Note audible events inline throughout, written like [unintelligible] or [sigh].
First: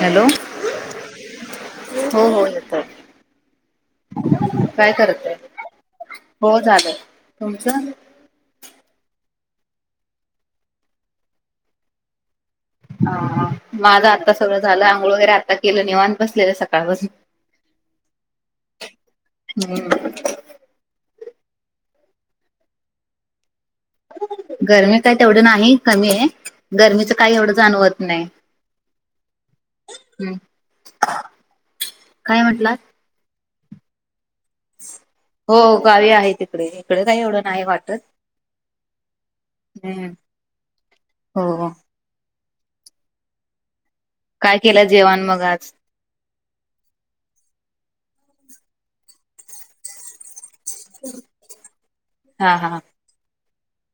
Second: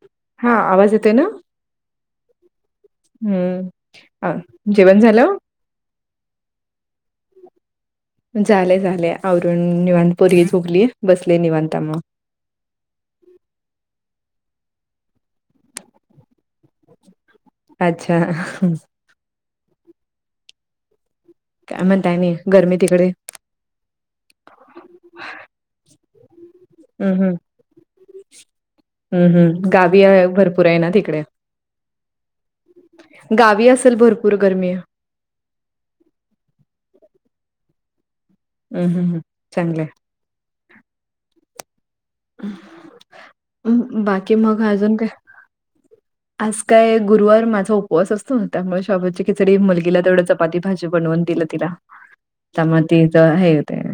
Hello हा, आवाज येतोय ना? हो हो येतोय हं अ काय जेवण करतय झालं? हो झालं. तुमचं? झालंय -झालंय आवरुन निवांत पोरगी झोपलीये, बसले निवांत त्यामुळं. हा, हां. माझं आत्ता सगळं झालं, आंघोळ वगैरे आता केलं निवांत बसलेलं सकाळपासून. अच्छा ह हुं... काय म्हणताय आणि गरमी तिकडे? गरमी काय तेवढी नाही, कमी आहे. हम् गर्मीचं काही हम् एवढं जाणवत नाही. हम्म हम् गावी आहे- हूं... भरपूर आहे ना तिकडे काय म्हटलात? गावी असेल भरपूर गरमी हो गावी आहे तिकडे इकडे काही एवढं नाही वाटत. हम्म हम्म हम्म चांगल आहे. हम्म हो. बाकी काय मग केलं अजून काय? जेवण मग आज आज काय गुरुवार माझा उपवास असतो त्यामुळे शाबुची खिचडी मुलगीला तेवढं चप पाती भाजी बनवून दिलं तिला हा आता हा मग तिच हे होतंय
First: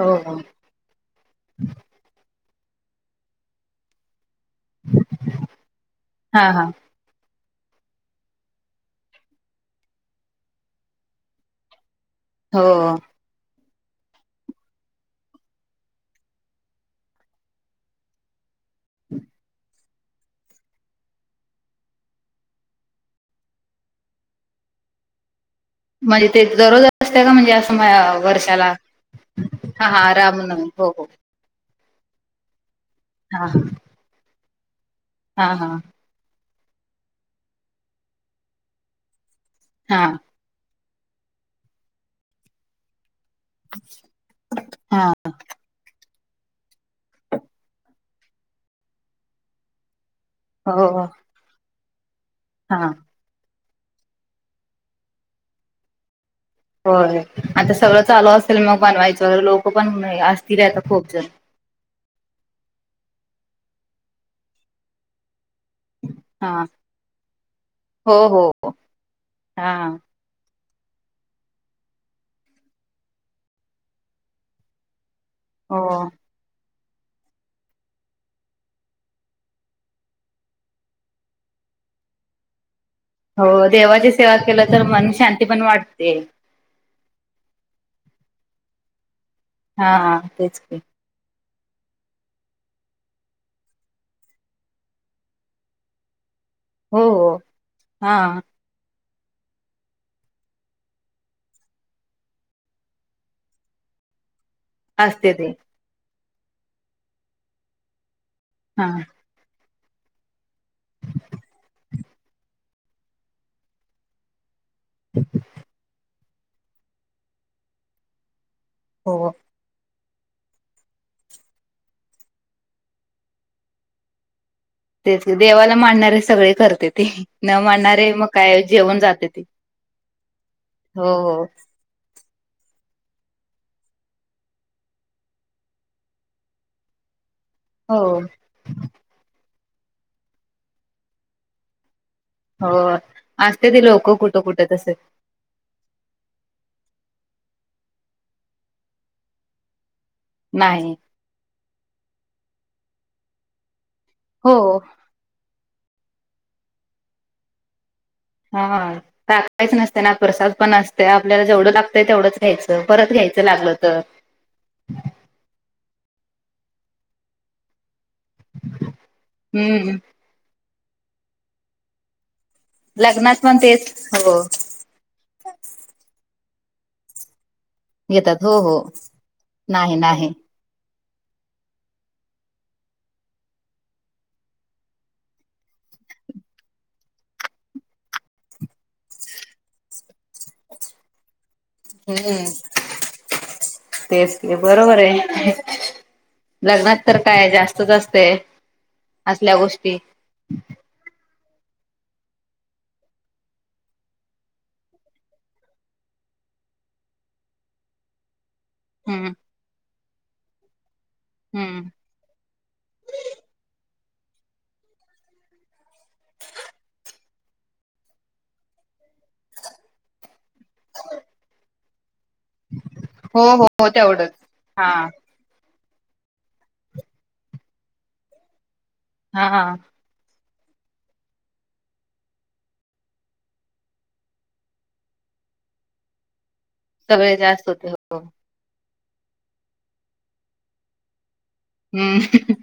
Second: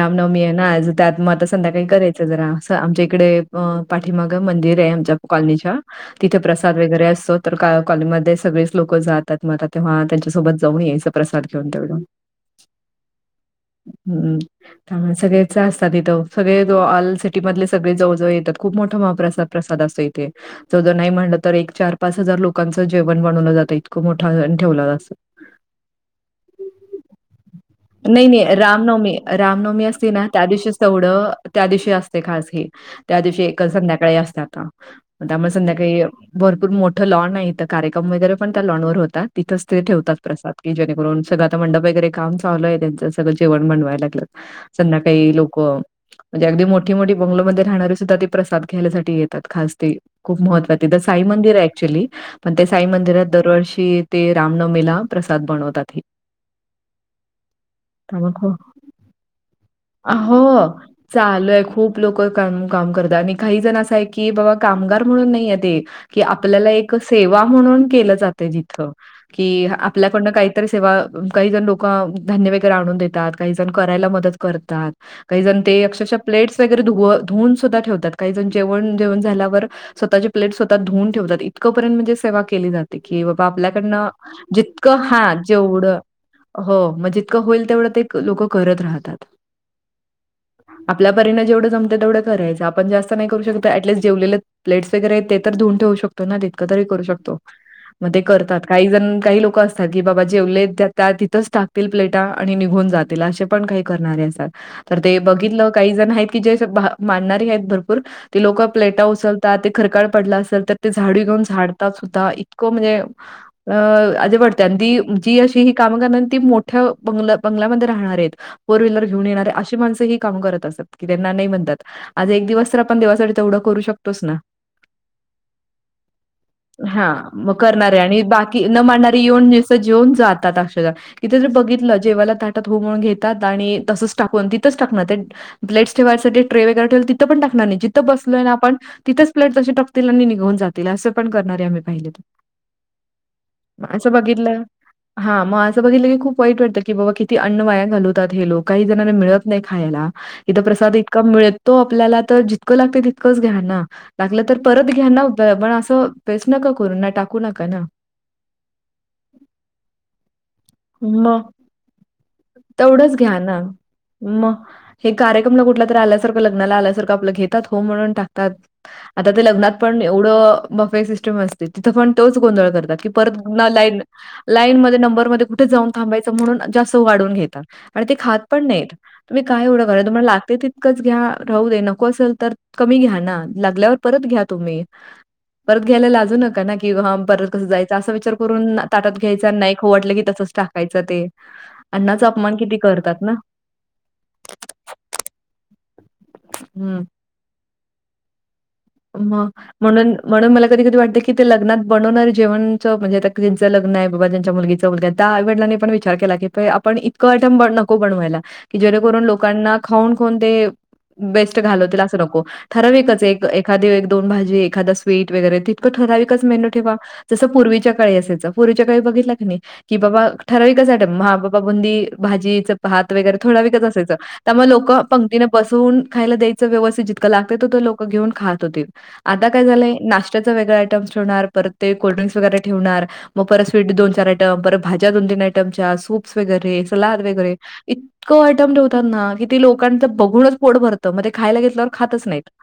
हो हो आहे ना आज त्यात मग आता संध्याकाळी करायचं जरा अस आमच्या इकडे अ पाठीमागं मंदिर आहे आमच्या कॉलनीच्या तिथे हा हा प्रसाद वगैरे असतो तर का कॉलनीमध्ये सगळेच लोकं जातात मग आता तेव्हा त्यांच्यासोबत जाऊन यायचं प्रसाद घेऊन तेवढं. हो. हम्म त्यामुळे सगळेच असतात तिथं. सगळे ऑल सिटी मधले सगळे जवळजवळ येतात खूप मोठा महाप्रसाद प्रसाद असतो इथे. जवळ जवळ नाही म्हणल तर एक चार पाच हजार लोकांच जेवण बनवलं जातं इतक मोठा ठेवला जा अस. [inaudible] म्हणजे ते दररोज असते का म्हणजे अस का नाही, नाही. वर्षाला रामनवमी रामनवमी हां असते हां ना, राम त्या नवमी दिवशीच हो हो. तेवढं त्या दिवशी असते खास हे त्या दिवशी हा एका हा संध्याकाळी असते [unintelligible] त्यामुळे हा हा संध्याकाळी भरपूर मोठं लॉन आहे इथ कार्यक्रम वगैरे पण त्या लॉन वर होता तिथंच ते हा ठेवतात प्रसाद की जेणेकरून सगळ आता मंडप वगैरे काम चालू आहे त्यांचच सगळ जेवण बनवाय लागल्यात हा संध्याकाळी लोकं म्हणजे अगदी मोठी मोठी बंगलो मध्ये राहणारी सुद्धा ते प्रसाद घ्यायला साठी येतात खास ते. खूप महत्त्व आहे तिथं हो साई मंदिर आहे ऍक्च्युली पण ते हा साई मंदिरात दरवर्षी ते रामनवमीला प्रसाद बनवतात हे. होय आता सगळं चालू त्यामुळे खूप असेल मग बनवायचं लोक पण असतील आता खूप जण! लई आहे खूप लोक काम काम करतात आणि काही जण असं आहे की बाबा कामगार म्हणून नाही आहेत हे की हा आपल्याला एक सेवा म्हणून केल हो हो जाते जिथं की हा आपल्यात आपण काहीतरी सेवा काही जण लोक धान्य वगैरे आणून देतात काही जण करायला मदत करतात. काही जण हो ते अक्षरशः प्लेट्स वगैरे धुवून धुवून सुद्धा ठेवतात काही जण जेवण जेवण झाल्यावर स्वतःचे प्लेट स्वतः धुवून ठेवात इतकंपर्यंत म्हणजे सेवा केली जा ते की बाबा हो आपल्याकडन देवाची सेवा केलं तर जितक मन हां शांती पण जेवढ वाटते हो मग जितकं होईल तेवढ ते लोकं करत राहतात. हां हां तेच की. आपल्या परीने जेवढं जमतंय तेवढं करायचं आपण जास्त नाही करू शकत ॲट लिस्ट जेवलेलं प्लेट्स वगैरे आहेत ते तर धुवून ठेऊ शकतो ना तितक तरी हो करू हो शकतो, मग हा ते करतात. काही जण काही लोकं असतात की बाबा जेवलेत ते आता तिथंच टाकतील प्लेटा आणि निघून जात तील असे पण काही करणारे असतात. तर ते बघितलं काही जण आहेत की जे असं मानणारी आहेत भरपूर ती लोकं हा प्लेटा उचल ते खरकट पडलं असेल तर ते झाडू घेऊन झाडतात सुद्धा इतक म्हणजे अ अजीब वाट ते आणि ती जी अशी ही काम करणार ती मोठ्या बंग बंगल्यामध्ये राहणारी आहेत. फोर व्हीलर घेऊन हो येणाऱ्या अश शी माणसं ही कामं करत असतात की त्यांना नाही म्हणतात आज एक दिवस तर आपण देवासाठी तेवढं करू शकतोच ना! [inaudible] तेच देवाला मानणारे सगळे करत्याती हां. मग न करणारे मानणारे आणि मग काय जेऊन जातेती. तात अक्षदा तिथं जर बघितलं जेवायला ताट हो म्हणून घेतात आणि तसच टाकून तिच टाकणार, प्लेट्स ठेवायसाठी ट्रे वगैरे तीथं कुठ पण टाकणार नाही जिथ हो बसलो ना आपण तिथंच प्लेट तशीच टाकतील आणि निघवून जातील, अस पण करणार आम्ही पाहिले त‌. हो असत्यात ती लोक कुठ कुठ तस? हा मग अस बघितल की खूप वाईट वाटत की बाबा किती अन्न वाया घालवतात. हे लोक काही जणना मिळत मिळात नाही खायला इथ नाही प्रसाद इतका मिळतो, आपल्याला तर जितक लागत घ्या ना. लागल तर हो परत घ्या ना पण अस वेस्ट नका करून ना टाकू नका ना. हा हा. टाकायच नसत ना प्रसाद पण असते, आपल्याला मग जेवढ लागतंय तेवढंच घ्यायच परत तेवढंच घ्या घ्यायच ना लागल तर. मग हे कार्यक्रमला कुठला तरी आल्यासारखं लग्नाला आल्यासारख आपल घेतात हो म्हणून टाकतात. आता ह आता ते लग्नात हम्म पण एवढ बफे सिस्टम असते तीथ पण तोच गोंधळ करतात. करतात की परत लग्नात पण तेच लाइन हो लाइन मधे नंबरमधे जाऊन थांबायच म्हणून जास्त घेतात आणि ते खात घेतात हो पण हो नाहीत. तुम्ही का एवडं नाही कराय नाही तुम्हाला लागते तितकं कच घ्या राहू दे नको असेल तर कमी घ्या ना लागल्यावर परत घ्या तुम्ही. परत घ्यायला लाजू नका ना की परत कसं जायचं असा विचार करून ताटात घ्यायचा आणि नाही खाऊ वाटलं की तसंच टा यच ते अण्णाचा हम्म अपमान किती करतात ना.? तेच ते बरोबर आहे हं. लग्नात तर काय जास्त च असतय. म म्हणून म्हणून मला कधी कधी वातते की ते लग्नात बवणार जेवणच म्हणजे त्यांचं लग्न आहे बाबा ज त्यांच्या मुलगीचं - त्या आई वडलांनी पण विचार केला की आपण इतकं ॲटम नको बनवायला. की जेणेकरून हम्म लोकांना खाऊन खाऊन ते वेस्ट हम्म घालवतील, असं नको ठराविकच एक. एखादी एक दोन भाजी, एखादा स्वीट वगैरे तितकं ठराविकच मेन्यू ठेवा. जसं पूर्वीच्या काळी असायचं, पूर्वीच्या काळी बघितला क नाही की बाबा ठरावीक च ॲटम हा बाबा बुंदी- भाजीच भात वगैरे हो थोडा विकच हो असायचं तेवढंच त्यामुळे हा लोक पंक्तीन बसून खायला द्यायच व्यवस्थित जितकं लागत लोक घेऊन खात होतील आता काय हा झालंय नाश्ता च वेगळा आयटम्स ठेवणार परत ते कोल्ड्रिंक् वगैरे ठेवणार. मग परत स्वीट दोन, चार आयटम, परत भाज्या दोन तीन आयटमच्या सूप्स वगैरे. सगळे वरे जास्त होते हो इतक आयटम ठेवतात ना की ते लोकांच बघूनच पोट भरतं म खायला. खातच नाही. हम्म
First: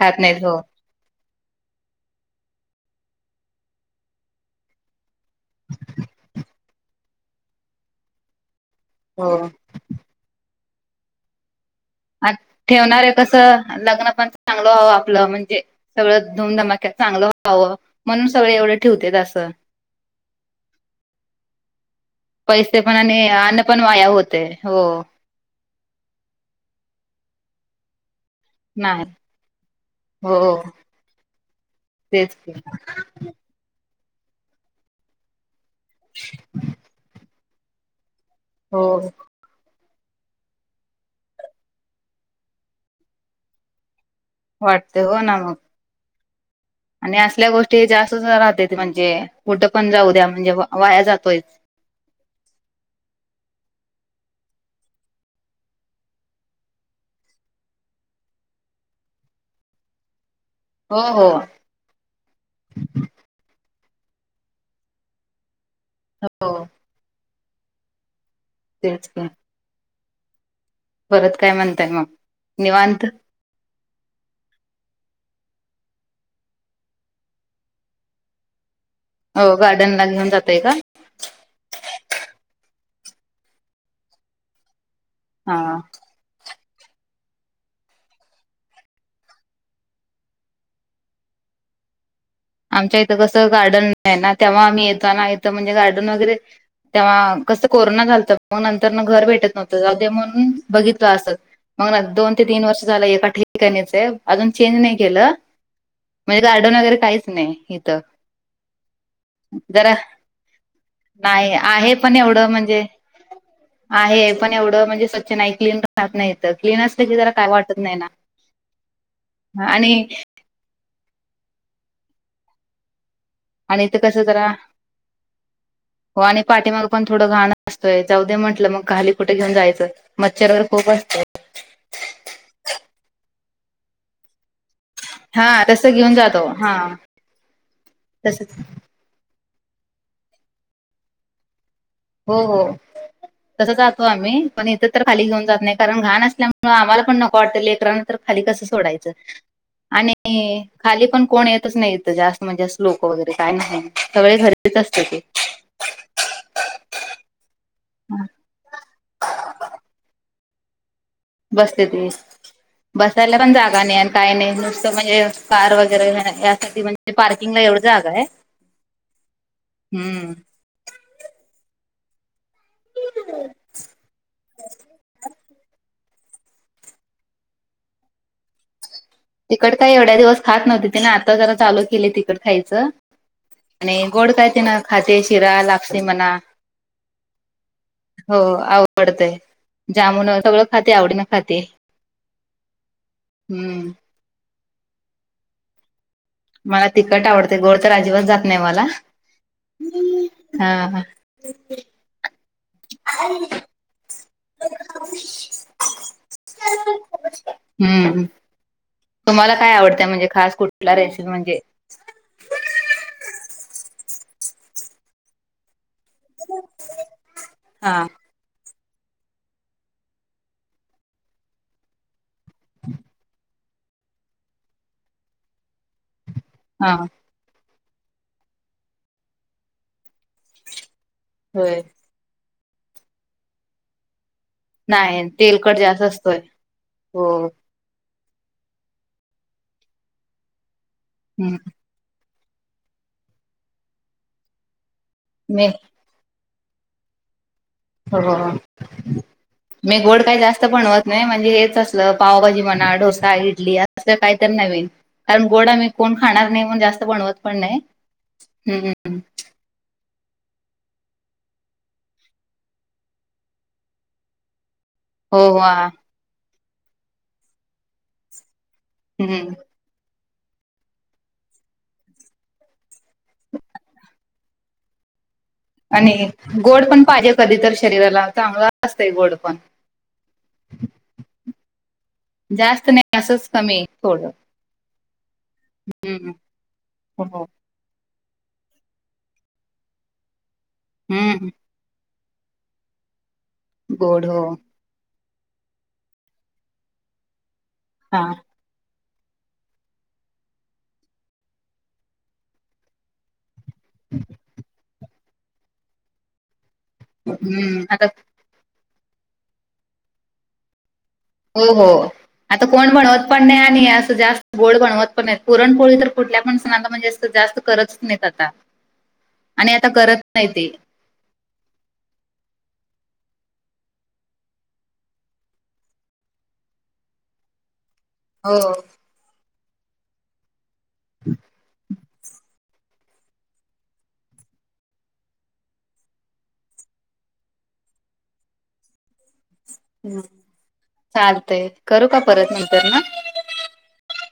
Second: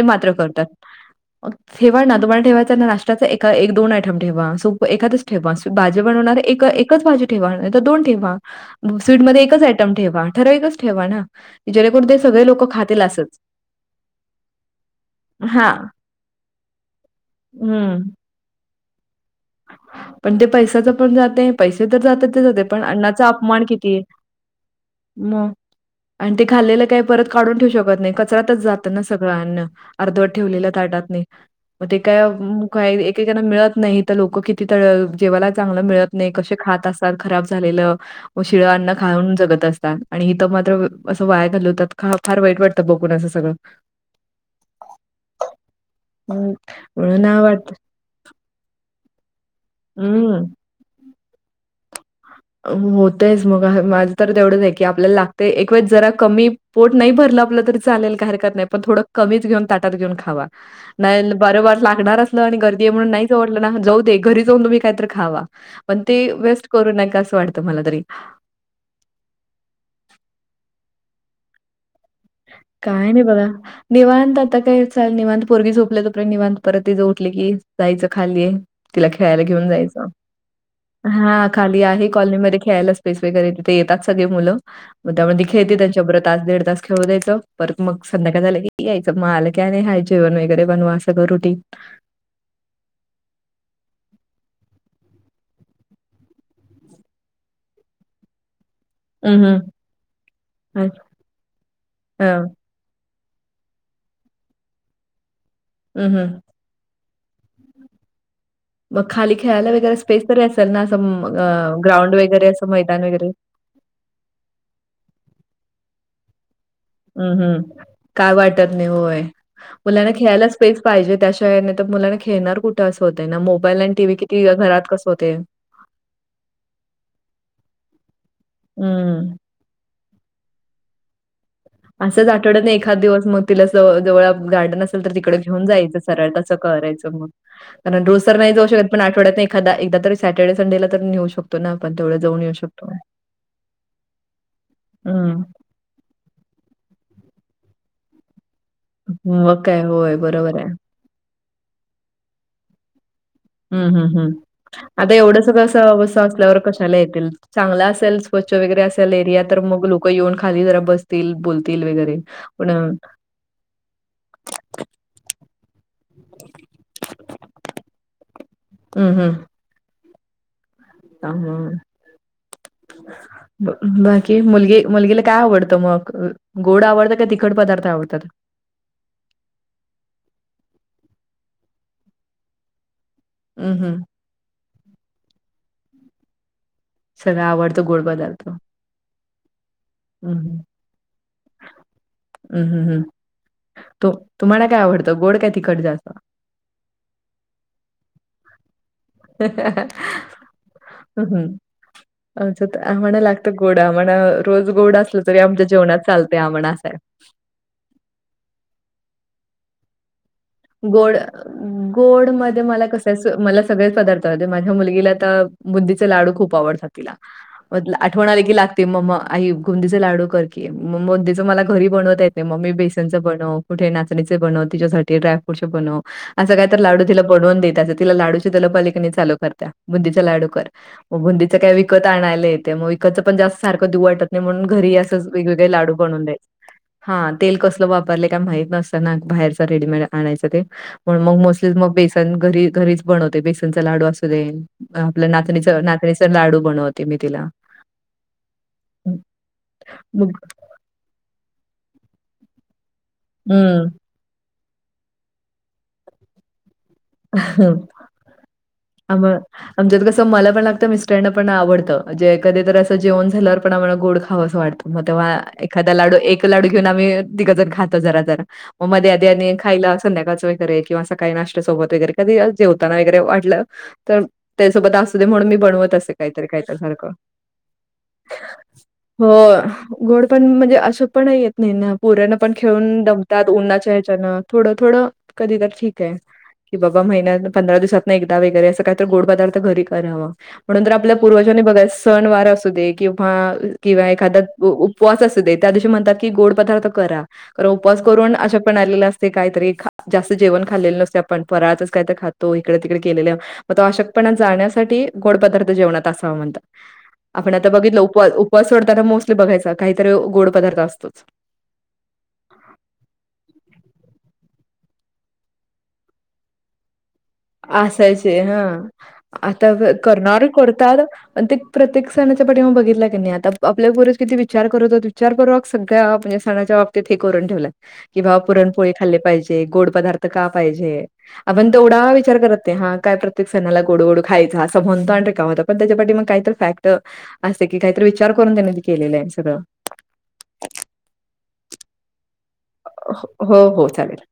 खात नाहीत हो ठेवा ना तुम्हाला ठेवायच नाश्त्याच्या एक दोन आयटम ठेवा सो एखाद ठेवा भाजी बनवणार एकच भाजी ठेवा नाहीतर दोन ठेवा नवे हो स्वीटमध्ये एकच आयटम ठेवा ठरावीकच ठेवा ना, जेणेकरून ते सगळे लोक खातील ठेवणार आहे असच. कसं लग्न पण चांगलं व्हावं आपलं म्हणजे हां. सगळं धूमधमाक्यात चांगलं व्हावं हं. म्हणून. सगळ एवढं ठेवते अस पण ते पैसाच पण जाते पैसे तर जात्यात ते जातत पैसे पण आणि अण्णाचा अन्न अपमान पण किती आहे. वाया होते हो मग आणि ते खाल्लेलं काय परत काढून ठेवू शकत नाही का कचळऱ्यात च जात ना नाही सगळ्यांना अर्धवर हो ठेवलेलं ताटात नाही. मग ते काय तेच की का एकेकाना मिळत नाही तर लोक किती त जेवायला चांगलं मिळत नाही कसे खात असाल खराब झालेलं. व शिळ‌ हो अन्न खाऊन जगत असतात. आणि इथ मात्र असं वाया घालवतात होत फार वाईट वाटतं बघून असं सगळं. वाटते हो ना मग. ह. आणि असल्या गोष्टी जास्त राहते म्हणजे कुठं पण जाऊ द्या हम्म म्हणजे वाया जातोय. होतयच मग माझं तर तेवढंच आहे की आपल्याला लागते एक वेळ जरा कमी पोट नाही भरलं आपलं तरी चालेल काही हरकत नाही पण थोडं कमीच घेऊन ताटात घेऊन खावा. हो हो नाही बरे वाट लागणारच गर्दी म्हणून नाही जाऊ वाटलं ना जाऊदे, घरी जाऊन तुम्ही काहीतरी खावा पण ते हो वेस्ट करू नका असं वाटतं मला तरी. तेच की. परत काय म्हणताय मग? निवांत काय नाही बगा. निवांत आता काय चाल निवांत पोरगी झोपल्या तोपर्यंत निवांत परत तीच उठले कि जायचं खाली तिला खेळायला हो घेऊन गार्डनला जायचं. घेऊन जातय का हा खाली आहे कॉलनीमध्ये खेळायला स्पेस वगैरे तिथे येतात सगळे मुलं म त्यामध्ये खेळते हा त्या च्याबर तास दीड तास खेळू द्यायचं परत मग संध्याकाळी झालं की यायचं, मग आलं की आणि हाय जेवण वगैरे बनवा असं रुटीन. आमच्या इथं कसं गार्डन नाही ना तेव्हा आम्ही येतो ना इथं म्हणजे गार्डन वगैरे तेव्हा कसं कोरोना झालतं मग नंतर घर हं, भेटत हं. नव्हतं जाऊ दे म्हणून हं, बघितलं असं. मग दोन ते हं, तीन वर्ष झालं एका ठि ठिकाणीच आहे अजून चेंज नाही केलं, हं, हं. म्हणजे गार्डन वगैरे काहीच नाही इथं. मग खाली खेळायला जरा वगैरे स्पेस तरी असेल ना नाही असं आहे ग्राउंड पण वगैरे एवढं असं म्हणजे मैदान वगैरे. आहे पण एवढं म्हणजे स्वच्छ नाही क्लीन राहत नाही. तर क्लीन की जरा हम्म काय वाटत हम्म नाही ना काय वाटत नाही होय, आणि मुलांना खेळायलाच स्पेस पाहिजे त्याशिवाय नाहीतर मुलांना खेळणार कुठं असं होतंय ना, मोबाईल आणि इथं टीव्ही कसं किती जरा घरात कसं होतय हो आणि पाठीमाग पण थोडं घाण असतंय, जाऊदे म्हटलं मग खाली हं. कुठे घेऊन जायचं. मच्छर वगैरे खूप असतंय. असंच आठवड्यातन एखादं दिवस मग तिला असं जवळ गार्डन असेल तर तिकडे हा घेऊन तसं जायच घेऊन सरळ जातो तसं हा करायचं मग, कारण रोज तर तसच नाही जाऊ शकतं पण आठवड्यातन एखादा एकदा तरी सॅटर्डे संडेला तर नेऊ शक तो ना आपण तेवढं. हो जाऊन येऊ हो शकतो. तसं जातो आम्ही, पण इथं तर खाली हं घेऊन जात नाही कारण घाण असल्यामुळे आम्हाला पण नको वाटतं लेकरान तर खाली कसं सोडायचं मग काय आणि होय बरोबर आहे. खाली पण कोण येतच नाही इथं जास्त म्हणजे लोक वगैरे काय नाही, हं, हं, हं. सगळे घरीच असते आता ते. एवढं सगळं असल्यावर कशाला येतील चांगल असेल स्व च्छ वगैरे असेल एरिया तर मग लोक येऊन खाली जरा बसतील बोलतील वगैरे पण यला पण जागा नाही काही नाही नुसतं म्हणजे कार वगैरे यासाठी म्हणजे पार्किंग ला एवूढ जागा आहे. हं, हम्म. हं बाकी मुलगी मुलगीला काय आवडतं मग? गोड आवडतं का तिखट पदार्थ आवडतात? तिखट काही एवढ्या दिवस खात नव्हती तिने आता जरा चालू केली तिखट खायचं, हं, हं. आणि गोड काय तेन खाते शिरा लापसी म्हणा. सगळा आवडतो गोड हो पदार्थ. आवडतयं जामुन सगळं खाते आवडीन खाते. हम्म हम् हम् हम्म. तो तुम्हाला काय आवडतं गोड काय तिखट जास्त? मला तिकट आवडतयं गोड तर अजिबात जात नाही मला. [inaudible] हा हा आमच्यात आहोंना लागत गोड आम्हाला. रोज गोड असलं तरी आमच्या जेवणात चालतंय आम्हाला असंय. हम्म, तुम्हाला काय आवडतंय म्हणजे खास कुठ गोड गोड मध्ये मला कसं मला सगळेच पदार्थ माझ्या मुलगीला आता, बुंदीचे लाडू खूप आवडतात तिला, हा आठवण आली की लाग ते मम्म आई गुंदीचे लाडू करकी मग बुंदीचे मला घरी बनवता येते मग मी बेसनचं बनव, कुठे नाचणीचे बनव तिच्यासाठी डायफ्रूटचे बनव असं काहीतर हा लाडू तिला करून देत असं तिला लाडुची तलप आली की नाही चालू करता बुंदीचे लाडू कर, मग बुंदीचे काय होय विकत आणायला येतय मग विकतच पण जास् सारखं दिऊ वाटत नाही म्हणून, घरी असंच नाही वेगवेगळं तेलकट लाडू जास्त बनवून असतोय द्यायचं, हा हो. तेल कसं वापरलं काय माहीत नसतं ना बाहेरच रेडीमेड आणायचं ते, पण मग नसेल मग बेसन पण घरी घरीच बनवतो बेसनचा लाडू असू दे आपल्या नाचणीच मी ना बेसन लाडू बनवते मी तिला. हो, हं, नाही गोड काय मग जास् त बनवत नाही म्हणजे हेच असलं पावभाजी म्हणा डोसा इडली आस ल काहीतरी नवीन, कारण गोड आम्ही कोण खाणार नाही मग जास्त. बनवत पण हं. नाही, हम्म आम आमच्यात कसं मला पण लागतं मिस्टरांना पण आवडतं जे कधी तर असं जेवण झाल्यावर पण आम्हाला गोड खावस वाटतं. मग तेव्हा हो हो एखादा लाडू एक लाडू घेऊन आम्ही तिघ जण खातो जरा जरा. मग मध्ये आधी हम्म आणि खायला संध्याकाळच वगैरे किंवा सकाळी नाष्ट्या सोबत. वगैरे कधी जेवताना वगैरे वाटलं तर त्यासोबत असू दे म्हणून मी बनवत असते आणि काहीतरी काहीतरी गोड पण सारखं. पाहिजे कधी तर शरीराला चांगलं असतंय हो गोड पण गोड पण म्हणजे असं पण येत नाही ना पोरांना पण जास्त खेळून नाही असंच दमतात कमी उन्हाच्या, थोडं मुळ थोड थोड कधी तर ठीक ये. हम्म बाबा महिन्यात हो पंधरा दिवसातन एकदा वगैरे असं काही तर गोड पदार्थ घरी करावं. म्हणून तर आपल्या हम्म पूर्वजांनी बघा सण वार असू दे किंवा गोड एखादा, हो उपवास असू दे त्यादिवशी म्हणतात की गोड पदार्थ करा, कारण उपवास हा करून आश क्तपणा आलेलं असते काहीतरी जास्त जेवण खाल्लेलं नसते आपण फराळाचच काय तर खातो इकडे तिकडे केलेलं. आता अशक्तपणा जाण्यासाठी गोड पदार्थ जेवणात असावा म्हणतात, आपण आता बघितल उपवास उप वास सोडताना मोस्टली बघायचा काहीतरी गोड पदार्थ असतोच. हो हो आता कोण बनवत पण नाही आणि असं जास्त गोड बनवत पण नाही पुरणपोळी तर कुठल्या पण सणाला म्हणजे असं, जास्त करतच नाहीत असायची आता हा, आता आणि करत करणारे नाही ते करतात पण ते प्रत्येक सणाच्या पाठीमागं बघितला की नाही आता आपल्या बरंच किती विचार करायचेत विचारपुर्वक सगळ्या म्हणजे सणाच्या, तिथे करून ठेवलाय. कि बा हो पुरणपोळी खाल्ली पाहिजे गोड पदार्थ का पाहिजे, आपण तेवढा विचा ते हा काय प्रत्येक सणाला गोड गोड खायचा असं म्हणतो आणि का होता पण त्याच्यासाठी मग काहीतर फॅक्ट, असे की काहीतरी विचार करून त्यांनी ते केलेलय सगळं. हं चालतय करू का परत नंतरन? हो हो चालेल.